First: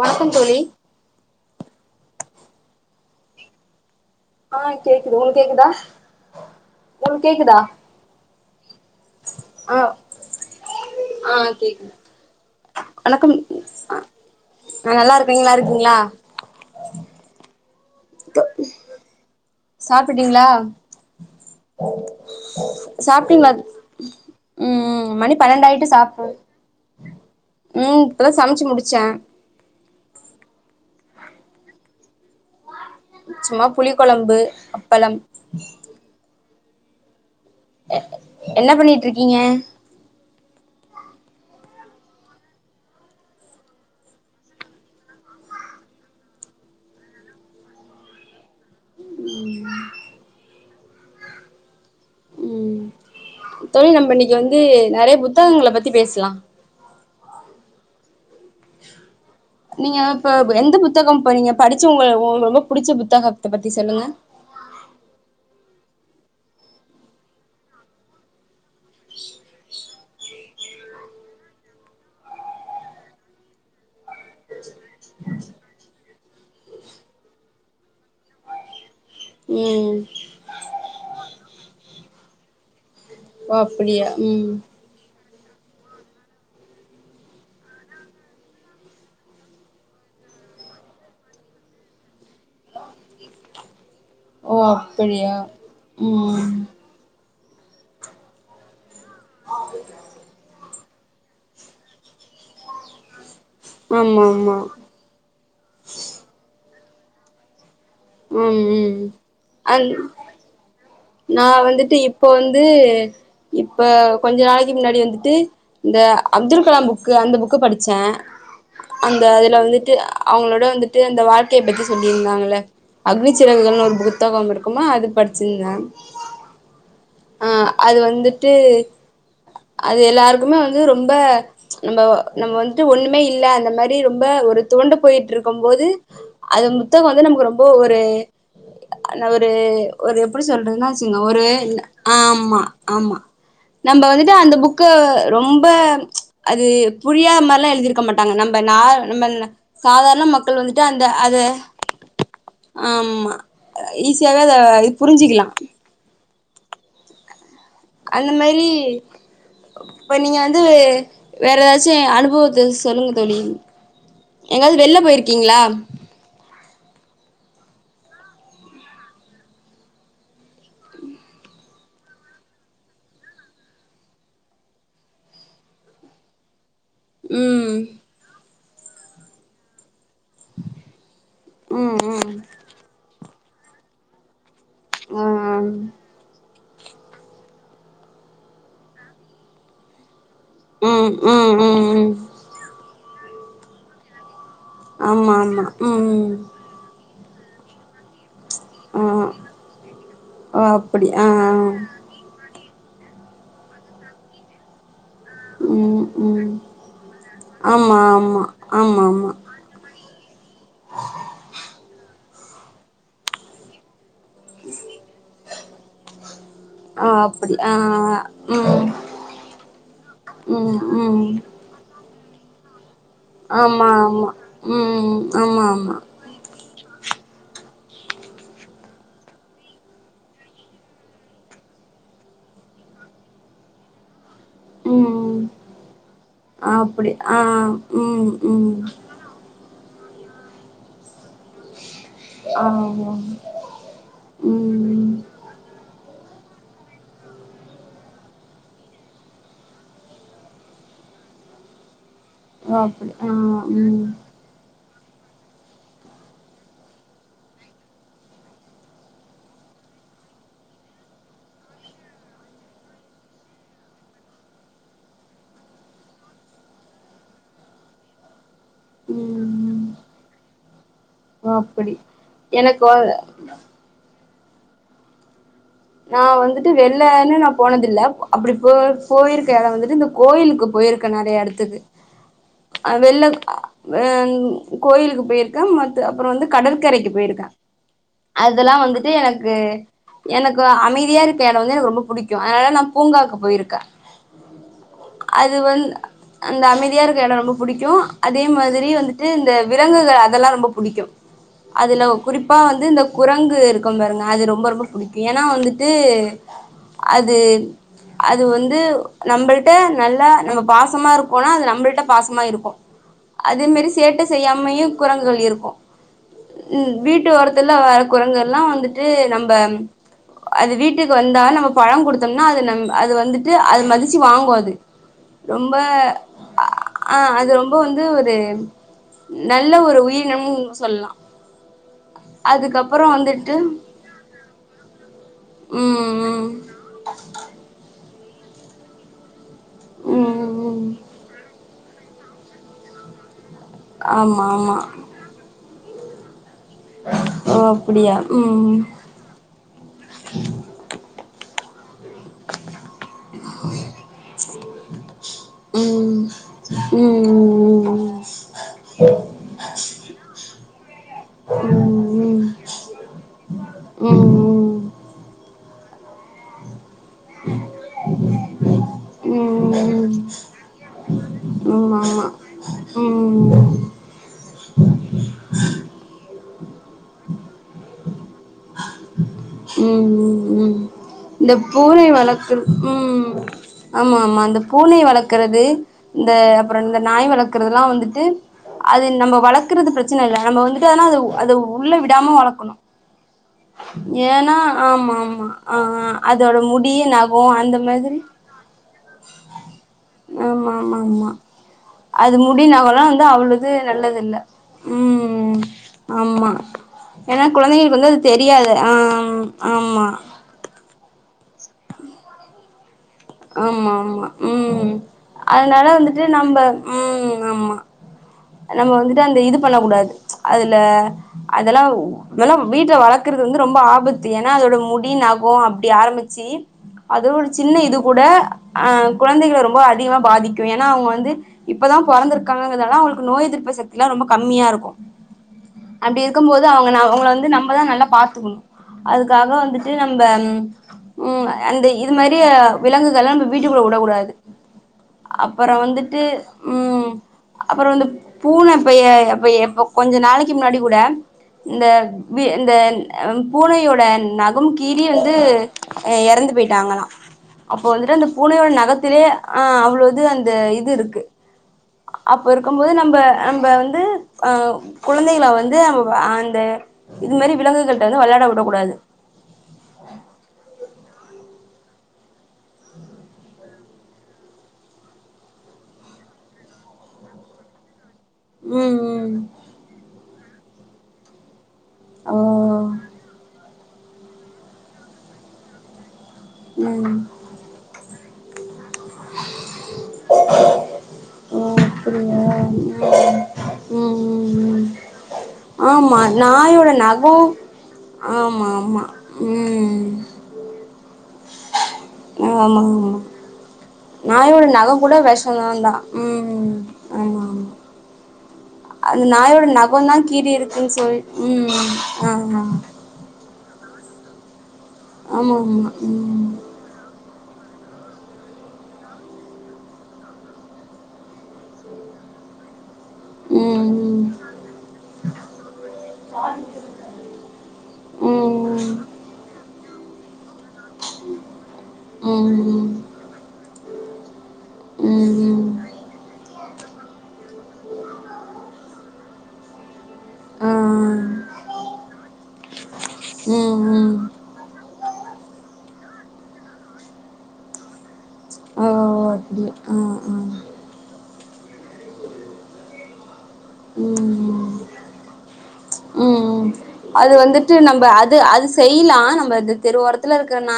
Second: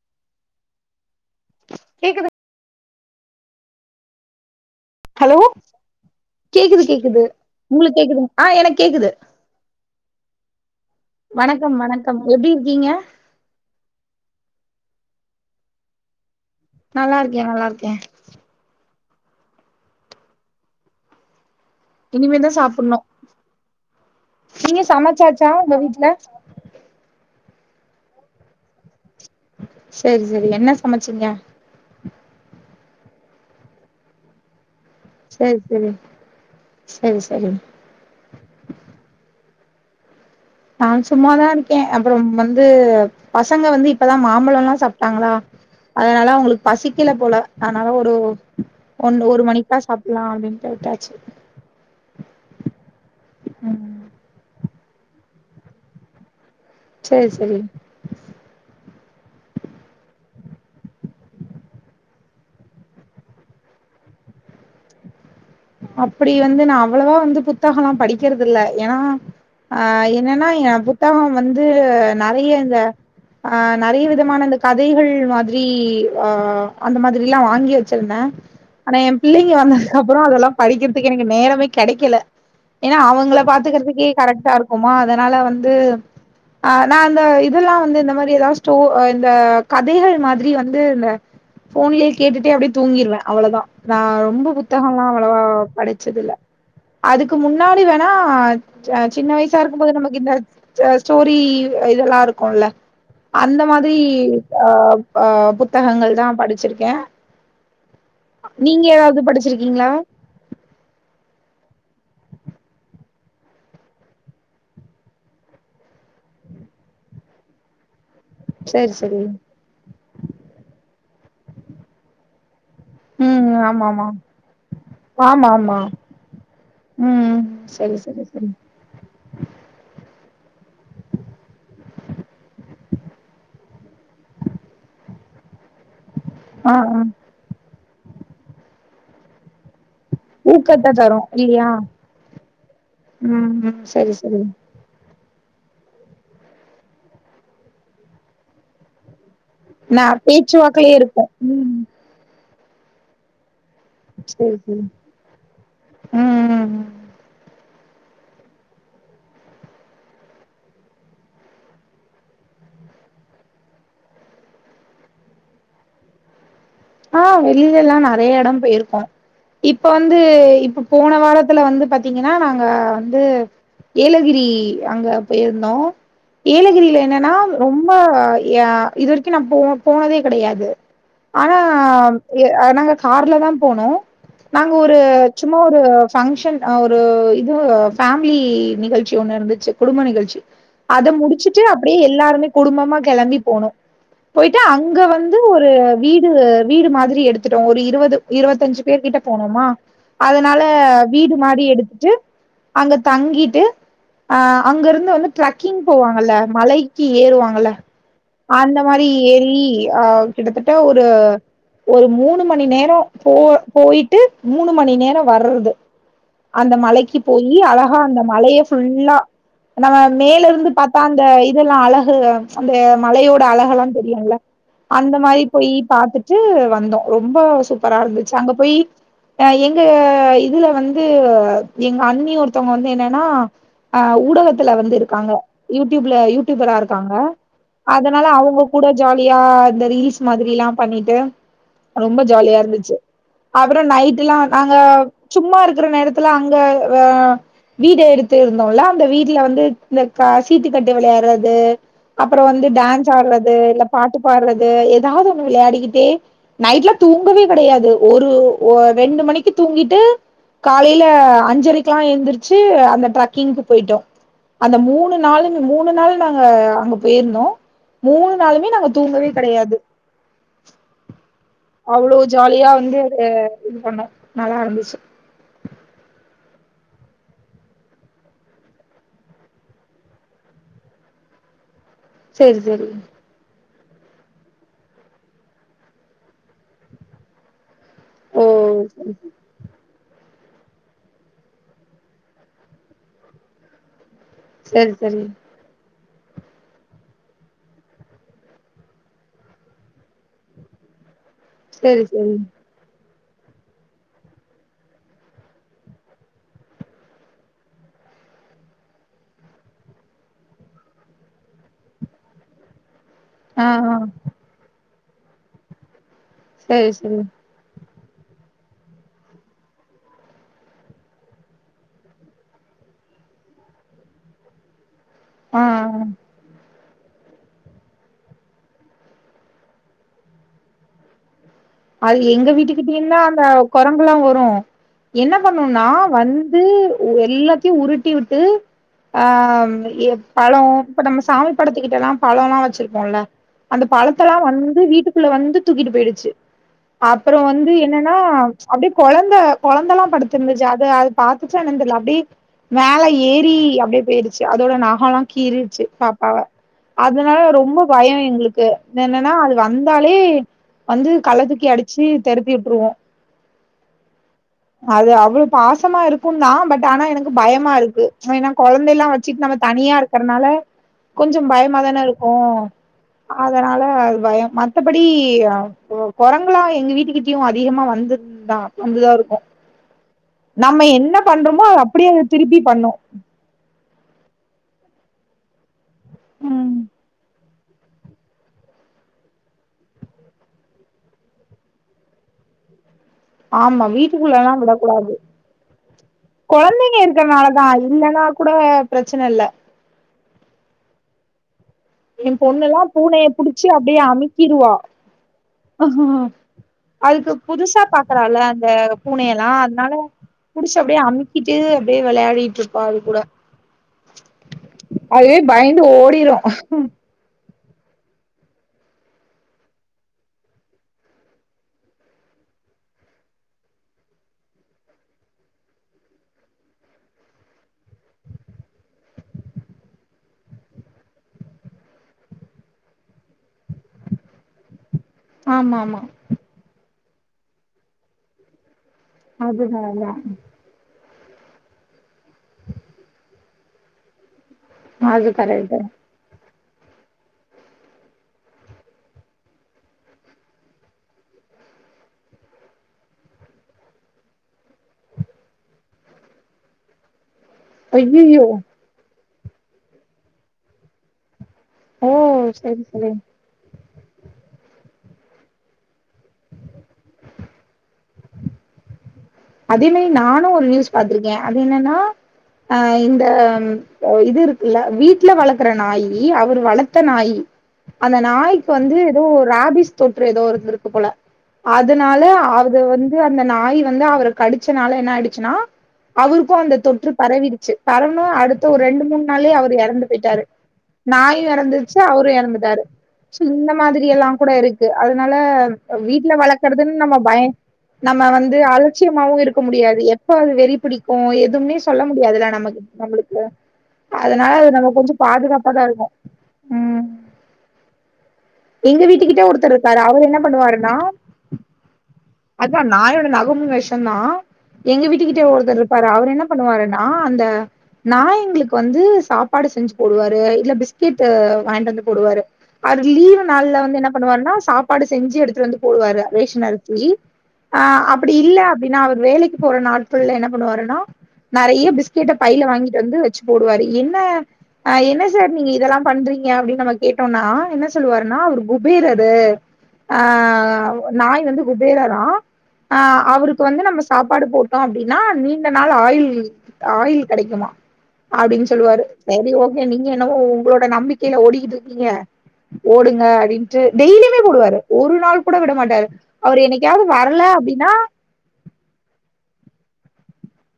வணக்கம் தோழி கேக்குது ஆ கேக்குது ஹலோ உங்களுக்கு கேக்குதா கேக்குது கேக்குது உங்களுக்கு கேக்குதா உங்ளுக்கு கேக்குது ஆ ஆ வணக்கம் வணக்கம் எப்டி இருக்கீங்க நா நல்லா இருக்கா நீங்க நல்லா இருக்கீங்களா நல்லா இருக்கே நல்லா இருக்கே இப்ப சாப்பிட்டீங்களா இனிமேதா சாப்பிடணு சாப்பிட்டீங்களா நீங்க ம் மணி சமைச்சாச்சா உங்க பன்னெண்டாயிட்டு வீட்டுல சாப்ட ம் இப்பதா சமைச்சு முடிச்சே செரி செரி என்ன சமைச்சிங்க சும்மா புளி கொழம்பு அப்பளம் செரி செரி செரி செரி என்ன பண்ணிட்டு இருக்கீங்க நான் சும்மாதா இருக்கே அப்புற வந்து பசங்க வந்து இப்பதா மாம்பழோ எல்லா சாப்பிட்டாங்களா அதனால அவங்களுக்கு பசிக்கல போல அதனால ஒரு ஒன்னு ஒரு மணிக்கா சாப்பிடலா அப்டின்னு விட்டாச்சு ம் தோழி ம் நம்பன்னைக்கு வந்து நெறைய புத்தகங்களை பத்தி பேசல செரி ச்ரி நீங்க இப்ப எந்த புத்தகம் இப்ப நீங்க படிச்ச உங்க ரொ ரொம்ப புடிச்ச புத்தகத்தை பத்தி சொல்லுங்க அப்டி வந்து நா அவ்வளவா வந்து புத்தகம்லா படிக்கறது இல்ல ஏன்னா ஆ என்னன்னா எ புத்தகம் வந்து நெறைய இந்த ஆ நெறைய விதமான இந்த கதைகள் மாதிரி ஆ அந்த மாதிரிலா வாங்கி வச்சிருந்தேன் ஆனா எ பிள்ளைங்க வந்ததுக்கு ம் அப்புறோ அதெல்லா படிக்கிறதுக்கு எனக்கு நேரமே கெடைக்கல ஏன்னா அவ ங்கள ஓ அப்டியா பாத்துக்குறதுக்கே கரெக்ட்டா ம் இருக்குமா அதனால வந்து ஆ நா அந்த இதெல்லா வந்து இந்த மாதிரி ஏதாவது ஸ்டோ இந்த கதைகள் மாதிரி வந்து இந்த ஃபோன்லயே கேட்டுட்டே அப்டியே தூங்கிடுவே அவ்வளவுதா நா ரொம்ப ஓ புத்தகம் எல்லா அப்டியா அவ்வளவா படிச்சது இல்ல ம் அதுக்கு முன்னாடி வேணா அ சின்ன வயசா இருக்கும்போது நமக்கு இந்த ஸ்டோரி இதெல்லா இருக்குல அந்த மாதிரி ஆமா ஆமா அ ஆ புத்தகங்கள் தா படிச்சிருக்கே ம் நீங்க ம் ஏதாவது அந் படிச்சிருக்கீங்களா நா வந்துட்டு இப்ப வந்து இப்ப கொஞ்ச நாளைக்கு முன்னாடி வந்துட்டு இந்த அப்துல் கலாம் புக்கு அந்த புக்கு படிச்சே சரி சரி அந்த அதுல வந்துட்டு அவங்களோட வந்துட்டு அந்த வாழ்க்கையப் பத்தி சொல்லியிருந்தாங்கள அக்னி ம் சிறகுகள்னு ஆமா ஒரு ஆமா புத்தகம் இருக்குமா அது ஆமா படிச்சிருந்தே ஆமா ம் ஆ சரி அது சரி சரி வந்துட்டு அது எல்லாருக்குமே வந்து ரொம்ப நம்ம நம்ம வந்துட்டு ஒண்ணுமே இல்ல அந்த மாரி ரொம்ப ஒரு துவண்டு போயிட்டு இருக்கும் போது அது ஆ ஆ புத்தகம் வந்து நமக்கு ரொம்ப ஒரு அ ஒரு ஒரு எப்டி சொல் ஊக்கத்த என்னாச்சுங்க தரு ஒரு இல்லையா ஆமா ஆமா ம் ம் நம்ம சரி வந்துட்டு சரி அந்த புக்க ரொம்ப அது புரியாத மாரில்லா எழுதிருக்க மாட்டாங்க நம்ம ந நம்ம நா சாதாரண மக்கள் வந்துட்டு பேச்சுவாக்குலயே அந்த இருக்கு அத ம் ஆமா ஈஸியாவே சரி அத சரி இது புரிஞ்சிக்கலா ம் அந்த மாரி இப்ப நீங்க வந்து வேற ஏதாச்சு அனுபவத்தை சொல்லுங்க தோழி எங்காவது வெளில போயிருக்கீங்களா ஆ வெளியில எல்லா நெறைய எடோ போயிருக்கோ இப்ப வந்து இப்ப போன வாரத்துல வந்து பாத்தீங்கன்னா நாங்க வந்து ஏலகிரி அங்க போயிருந்தோ ஏலகிரி ல என்னன்னா ம் ரொம்ப இதுவரைக்கு நா போ போனதே கெடையாது ம் அம் ம் நாங்க கார்ல தா போனோ நாங்க ஒரு ஆ சும்மா ஒரு ஃபங்க்ஷன் ஒரு இது ஃபேமிலி நிகழ்ச்சி ஒண்ணு இருந்துச்சு குடும்ப நிகழ்ச்சி அத ம் ம் முடிச்சுட்டு ம் அப்டே ம் எல்லாருமே குடும்பமா கெளம்பி போனோ போயிட்டு அங்க ஆமா வந்து ஆமா ஒரு வீடு ம் வீடு மாதிரி எடுத்துட்டோ ஒரு இருபது இருவத்தஞ்சு ஆ பேர் கிட்ட போனோமா அதனால ஓ அப்படி ஆ வீடு மாதிரி எடுத்துட்டு அங்க தங்கிட்டு அ அங்க இருந்து வந்து ட்ரக்கிங் ம் போவாங்கல்ல ம் மலைக்கி ஏறுவாங்கல ஆமா ஆமா அந்த ஆமா மாரி ஆமா ஏறி ஆ கிட்டத்தட்ட ஒரு ஒரு மூணு மணி நேரோ போ போயிட்டு மூணு மணி நேரோ வர்றது அந்த ஆ மலைக்கி அப்படி போயி ஆ அழகா அந்த மலைய ம் ஃபுல்லா நம்ம மேல இருந்து ம் பார்த்தா அந்த ம் இதெல்லா அழகுக அந்த மலையோட அழகல்லா ஆமா ஆமா தெரியுல அந்த ம் மாரி ஆமா போய் ஆமா பாத்துட்டு வந்தோ ரொம்ப சூப்பரா இருந்துச்சு அங்க போய் அ எங்க இதுல வந்து எங்க அண்ணி ஒருத்தவுங்க வந்து என்னன்னா ஆ ஊடக த்துல வந்து இருக்காங்க ம் யூடியூப்ல யூடியூபரா அப்டி இருக்காங்க ஆ அதனால ம் அவுங்க ம் கூட ஜாலி யா இந்த ரீல்ஸ் மாதிரிலா பண்ணிட்டு ரொம்ப ஜாலியா ஆ இருந்துச்சு அப்புற நைட்டுலா நாங்க ம் சும்மா இருக்கிற நேரத்துல அங்க ஆ வீடு எடுத்து இருந்தோல அந்த வீட்ல வந்து இந்த க சீட்டுக்கட்டு விளையாடுறது அப்புற வந்து ஓ அப்டி டான்ஸ் ஆ ஆடுறது இல்ல ம் பாட்டு பாட்றது ஏதாவது ஒண்ணு விளையாடிக்கிட்டே நைட்ல தூங்கவே கெடையாது ஒரு ரெண்டு மணிக்கு தூங்கிட்டு காலைல அஞ்சரைக்லா எந்திரிச்சு அந்த ட்ரக்கிங்க்கு போய்ட்டோ அந்த மூணு நாளுமே மூணு நாள் நாங்க அங்க போய்ர்ந்தோ மூணு நாளுமே நாங்க தூங்கவே கெடையாது ம் ஓ அப்டி அவ்ளோ ஜாலியா எனக்கு வ வந்து அது இது பண்ணோ நல்லா இருந்துச்சு நா வந்துட்டு வெள்ளன்னு நா போனதில்ல அப்டி போ போயிருக்க இடோ வந்துட்டு இந்த கோயிலுக்கு போயிருக்கே நறைய இடத்துக்கு சேரி சேரி அ வெள்ள அ கோயிலுக்கு போயிருக்கே மத்த அப்புற வந்து கடற்கரைக்கு போயிருக்கே ஓ அதெல்லா வந்துட்டு எனக்கு எனக் அமைதியா இருக்க இட வந்து எனக்கு ரொம்ப புடிக்கு அதனால நா பூங்காவுக்கு போயிருக்கே செரி செரி அது வந் அந்த அமைதியா இருக்க இட ரொம்ப புடிக்கு அதே மாதிரி வந்துட்டு இந்த விலங்குகள் அதெல்லா ரொம்ப புடிக்கு சரி அதுல சரி குறிப்பா வந்து இந்த குரங்கு இருக்கு பாருங்க அது ரொம்ப ரொம்ப புடிக்கு ஏன்னா வந்துட்டு அது அது வந்து நம்புள்ட்ட நல்லா நம்ம பாசமா இருக்கோனா அது நம்புள்ட்ட பாசமா இருக்கு ஆ அதே மேரி ஆ சேட்ட செய்யாமையு குரங்குகள் இருக்கு சரி ம் சரி வீட்டு ஒரத் துல வர குரங்கு எல்லா வந்துட்டு நம்ம அது வீட்டுக்கு வந்தா நம்ம பழ குடுத்தோம்னா அது நம் அது வந்துட்டு அது மதிச்சு வாங்கு அது ஆ ரொம்ப ஆ ஆ அது ரொம்ப வந்து ஒரு நல்ல ஒரு உயிரினம் சொல்லா அது எங்க வீட்டுகிட்டயுந்தா அந்த வந்துட்டு கொர ங்குலா வரு என்ன பண்ணுன்னா ம் வந்து எல்லாத்தையு உருட்டி விட்டு ஆ‌ ம்‌ எ ம் ம் ம் பழோ‌ ம் இப்ப நம்ம சாமி படத்துக்கிட்டல்லா பழொ‌ல்லா வச்சிருப்போல்ல அந்த பழத்தல்லா‌ ஆமா ஆமா வந்து வீட்டுக்குள்ள வந்து தூக்கிட்டு போயிடுச்சு அப்புறோ ஓ வந்து என்னனா அப்டியா ம் அப்டே கொழந்த கொழந்தல்லா படுத்துருந்துச்சு அத அது பாத்துச்சா என்னன் தெர்ல அ ப்டி மேல ஏறி அப்டியே போயிடுச்சு அதோட நகல்லா கீறிச்சு ம் பாப்பாவ ம் ம் ம் ம் ம் அதுனால ரொம்ப பயொ எங்ளுக்கு என்னனா அது வந்தாலே வந்து கள்ள தூக்கி அடிச்சு தெரத்தி விட்ருவோ ம்‌ ம் அது அவ்ளொ பாசமா இருக்குந்தா பட் ஆனா எனக்கு பயமா இருக்கு ஏனா கொழந்தைலா ம் வச்சுட்டு நம்ம ம் தனியா ம் இருக்குறனால கொஞ்சம் பயமா ஆமா தானே ஆமா இருக்கு ம் ம் அதனால அது பய மத் தபடி அ கொரங்குளா எங்க வீட்டுக்கிட்டயு அதிகமா வந்த தா வந்துதா இருக்கு ம் ம் நம்ம என்னப் இந்த பூனை வளக்குற ம் ஆமாமா இந்த பூனை வளக்குறது இந்த ம் அப்றொ இந்த நாய் வளக்குறதுலா வந்துட்டு அது நம்ம வளக்குறது பிரச்சன இல்ல நம்ம வந்துட்டு ஆனா அத அத உள்ள விடாம வளக்கனு ஆமா வீட்டுக்குள்ளல்லா ஏனா விடக்கூடாது ஆமாமா ஆ ஆ அதோட முடி கொழந்தைங்க இருக்கறனாலதா நகோஅந்த மாதிரி இல்லன்னா கூட பிரச்சன இல்ல ஆமாமாமா எ அது முடி பொண்ணுல்லா நகொல்லா வந்து பூனைய புடிச்சு அவ்ளொது அப்டியே நல்லதில்ல அமிக்கிருவா ம் ஆமா அதுக்கு ஏனா புதுசா குழந்தைங்களுக்கு வந்து அது பாக்குறால தெரியாது ஆ ஆமா புடுச்சு அப்டியே அமுக்கிட்டு அப்டியே வெளயாடிட்ருப்பா அது கூட ஆமாமா ம் அதுவே பயந்து அதுனால வந்துட்டு ஓடிரு நம்ப ம் ஆமா நம்ம வந்துட்டு அந்த இது பண்ண கூடாது அதுல அதெல்லா மேலா வீட்ல வளக்குறது வந்து ரொம்ப ஆபத்து ஏனா அதோட முடி நகொ அப்டி ஆரம்பிச்சு அது ஒரு சின்ன இது கூட அ குழந்தைகள ரொம்ப அதிகமா பாதிக்கு ஏனா அவங்க வந்து இப்பதா பொறந்துருக்காங்கதால அவுங்களுக்கு நோய எதிர்ப்பு சக்தில்லா ரொம்ப கம்மியா இருக்கு ஆமாமா க்கும்போது அவுங்கன அவங்கள வந்து நம்மதா நல்லா பாத்துக்கனு அதுக்காக அதுதா வந்துட்டு அதா நம்ப ம் ம் அந்த இது மாரிய விலங்குகள நம்ப வீட்டுக்குள்ள வுடக்கூடாது அது அப்பறொ கரெக்ட்டு வந்துட்டு ம் அப்பறொ இந்து பூன இப்பயே அப்பயே இப்ப கொஞ்ச நாளைக்கி முன்னாடி கூட இந்த வி இந்த அ பூனையோட நகம் கீறி வந்து எறந்து போயிட்டாங்கலா அப்போ வந்துட்டு அந்த ஐயையோ பூனையோட நகத்திலேயே அ அவ்ளோ இது அந்த இது இருக்கு ஓ அப்ப இருக்கு சரி போது சரி நம்ப நம்ப வந்து அ குழந்தைகள வந்து அவ் அந்த இது மாரி விலங்குகள்ட்ட வந்து வெளயாட விடக் கூடாது அதே மாரி‌ நானு ஒரு நியூஸ் பாத்துருக்கே அது என்னன்னா அ இந்த இது இருக்குல்ல வீட்ல வளக்குற நாயி அவர் வளத்த நாயி அந்த நாய்க்கு வந்து ம் எதோ ம் ராபிஸ் தொற்று எதோ இருந்துருக்கு போல அதுனால ஓ அத வந்து அந்த நாய் வந்து அவர கடுச்சனால என்ன ஆயிடுச்சுன்னா அவருக்கு அந்த தொற்று ம் பரவிடுச்சு பரவ்னு அடு ஒரு ரெண்டு மூணு நாளே அவர் எறந்து போயிட்டாரு நாயு ஓ இறந்துது ச அவரு அப்டியா எறந்துட்டாரு இந்த மாதிரி ம் எல்லா ம் கூட ம் ம் இருக்கு அதனால ஆமா வீட்ல நாயோட வளர்க்கறதுன்னு நம்ம நகோ பய நம்ம வந்து ஆமா அல் ஆமா நிச்சயமாவு இருக்க முடியாது ம் எப்ப அது வெறி பிடிக்கு எதுவுனே சொல்ல முடியாதுல ஆமா நமக்கு ஆமா நம்மளுக்கு அதனால நாயோட அது நக நம்ம கூட கொஞ்சோ பாதுகாப்பாதா வெஷம்தா இருக்கு ம் ஆமா ஆமா எங்க அந்த வீட்டுக்கிட்ட நாயோட ஒருத்தர் நக இருக்காரு தா அவரு என்ன கீறி இருக்குன்னு பண்ணுவாருன்னா சொல்ட் ம் ஆமா ஆமா அதா நாயோட நகமு வெஷந் தா எங்க வீட்டுக்கிட்டே ஆமா ஒருத்தர் ஆமா. இருப்பாரு அவர் என்ன ம். பண்ணுவாரு நா அந்த நா எங்களுக்கு வந்து சாப்பாடு செஞ்சு போடுவாரு இல்ல பிஸ்கெட் வாங்கிட்டு வந்து போடுவாரு அந்த லீவ் நாள்ல ம் வந்து என்ன பண்ணுவாருன்னா சாப்பாடு செஞ்சுடுத்துட்டு வந்து போடுவாரு ரேஷன் அரிசி ஆ அப்படி இல்ல ம். அப்டினா அவர் வேலைக்கு போற நாட்க்கள்ல என்ன பண்ணுவாருனா நறைய பிஸ்கெட்ட ம் பையில ம். வாங்கிட்டு வந்து வச்சு போடுவாரு என்ன ஆ என்ன ம் சார் நீங்க ம். இதெல்லா பண்றீங்க அப்டின்னு நம்ம கேட்டோம்னா என்ன சொல்லுவாருன்னா அவர் குபேரர் து ஆ ஆ. நாய் வந்து குப் வேறலா அவருக்கு வந்து ம் நம்ம ம். சாப்பாடு போட் தோ அப்டின்னா நீண்ட நாள் ஆயில் ஆயில் கடைக்குமா அப்டின்னு ஓ! சொல்லுவாரு சரி அப்படியா. ஓகே ஆ நீங்க என்னவோ ஆ. உங்களோட நம்பிக்கையில ஓடிக்கிட்டு இருக்கீங்க ஓடுங்க அப்டின் டு டெய்லியுமே போடுவாரு ம். ஒரு நாள் கூட விட மாட்டாரு அவர் என்னைக்கயாவது வரல அப்டின்னா து அது செய்யலா நம்ம தெருஓரத்தில இருக்கிற நா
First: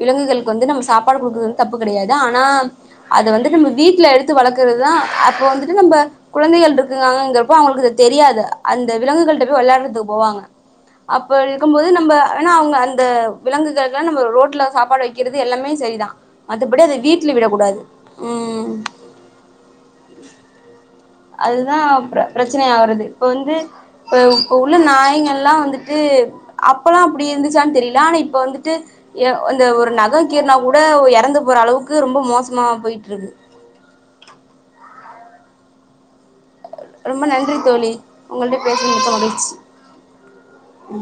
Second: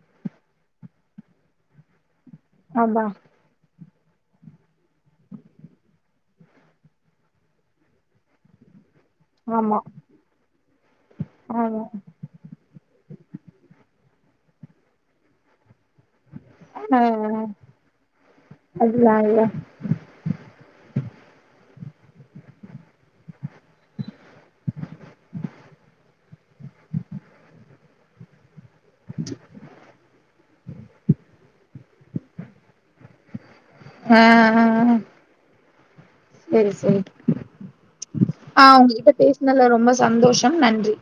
விலங்குகளுக்கு வந்து நம்ம கொடுக்குறது வந்து தப்பு கிடையாது ஆனா ஆமா அத வந்து நம்ம வீட்ல எடுத்து த்து வளக்கறது தா அப்ப வந்துட்டு நம்ம குழந்தைகள் இருக்கு இது ஆ இருக்கிறப்போ அவங்களுக்கு தெரியாது அந்த விலங்குகள் போய் ஆமா விளையாடுறதுக்கு போவாங்க அப்ப ஆமா இருக்கும்போது நம்ப ஆனா அவங்க அந்த விலங்குகளுக்லா ரோட்ல சாப்பாடு வைக்கிறது எல்லாமே சரிதா மத்தபடி அத வீட்ல விடக் கூடாது ம் நாங்க இல்ல அதுதா பிரச்சன ஆகுறது இப்ப வந்து இப்ப உள்ள நாயங்க எல்லா வந்துட்டு அப்பெல்லா அப்டி இருந்துச்சான்னு தெரியல ஆனா இப்ப வந்து ட்டு அந்த ஒரு நக கீர்னா கூட எறந்து போற அளவுக்கு ரொம்ப மோசமா போயிட்டு இருக்கு ஆ அஹ ஹ சரி சரி ரொம்ப நன்றி தோழி உங்கள்ட்ட ஆ பேசுனது உங்ககிட்ட மிக்க மகிழ்ச்சி பேசினதுல ரொம்ப சந்தோஷம் நன்றி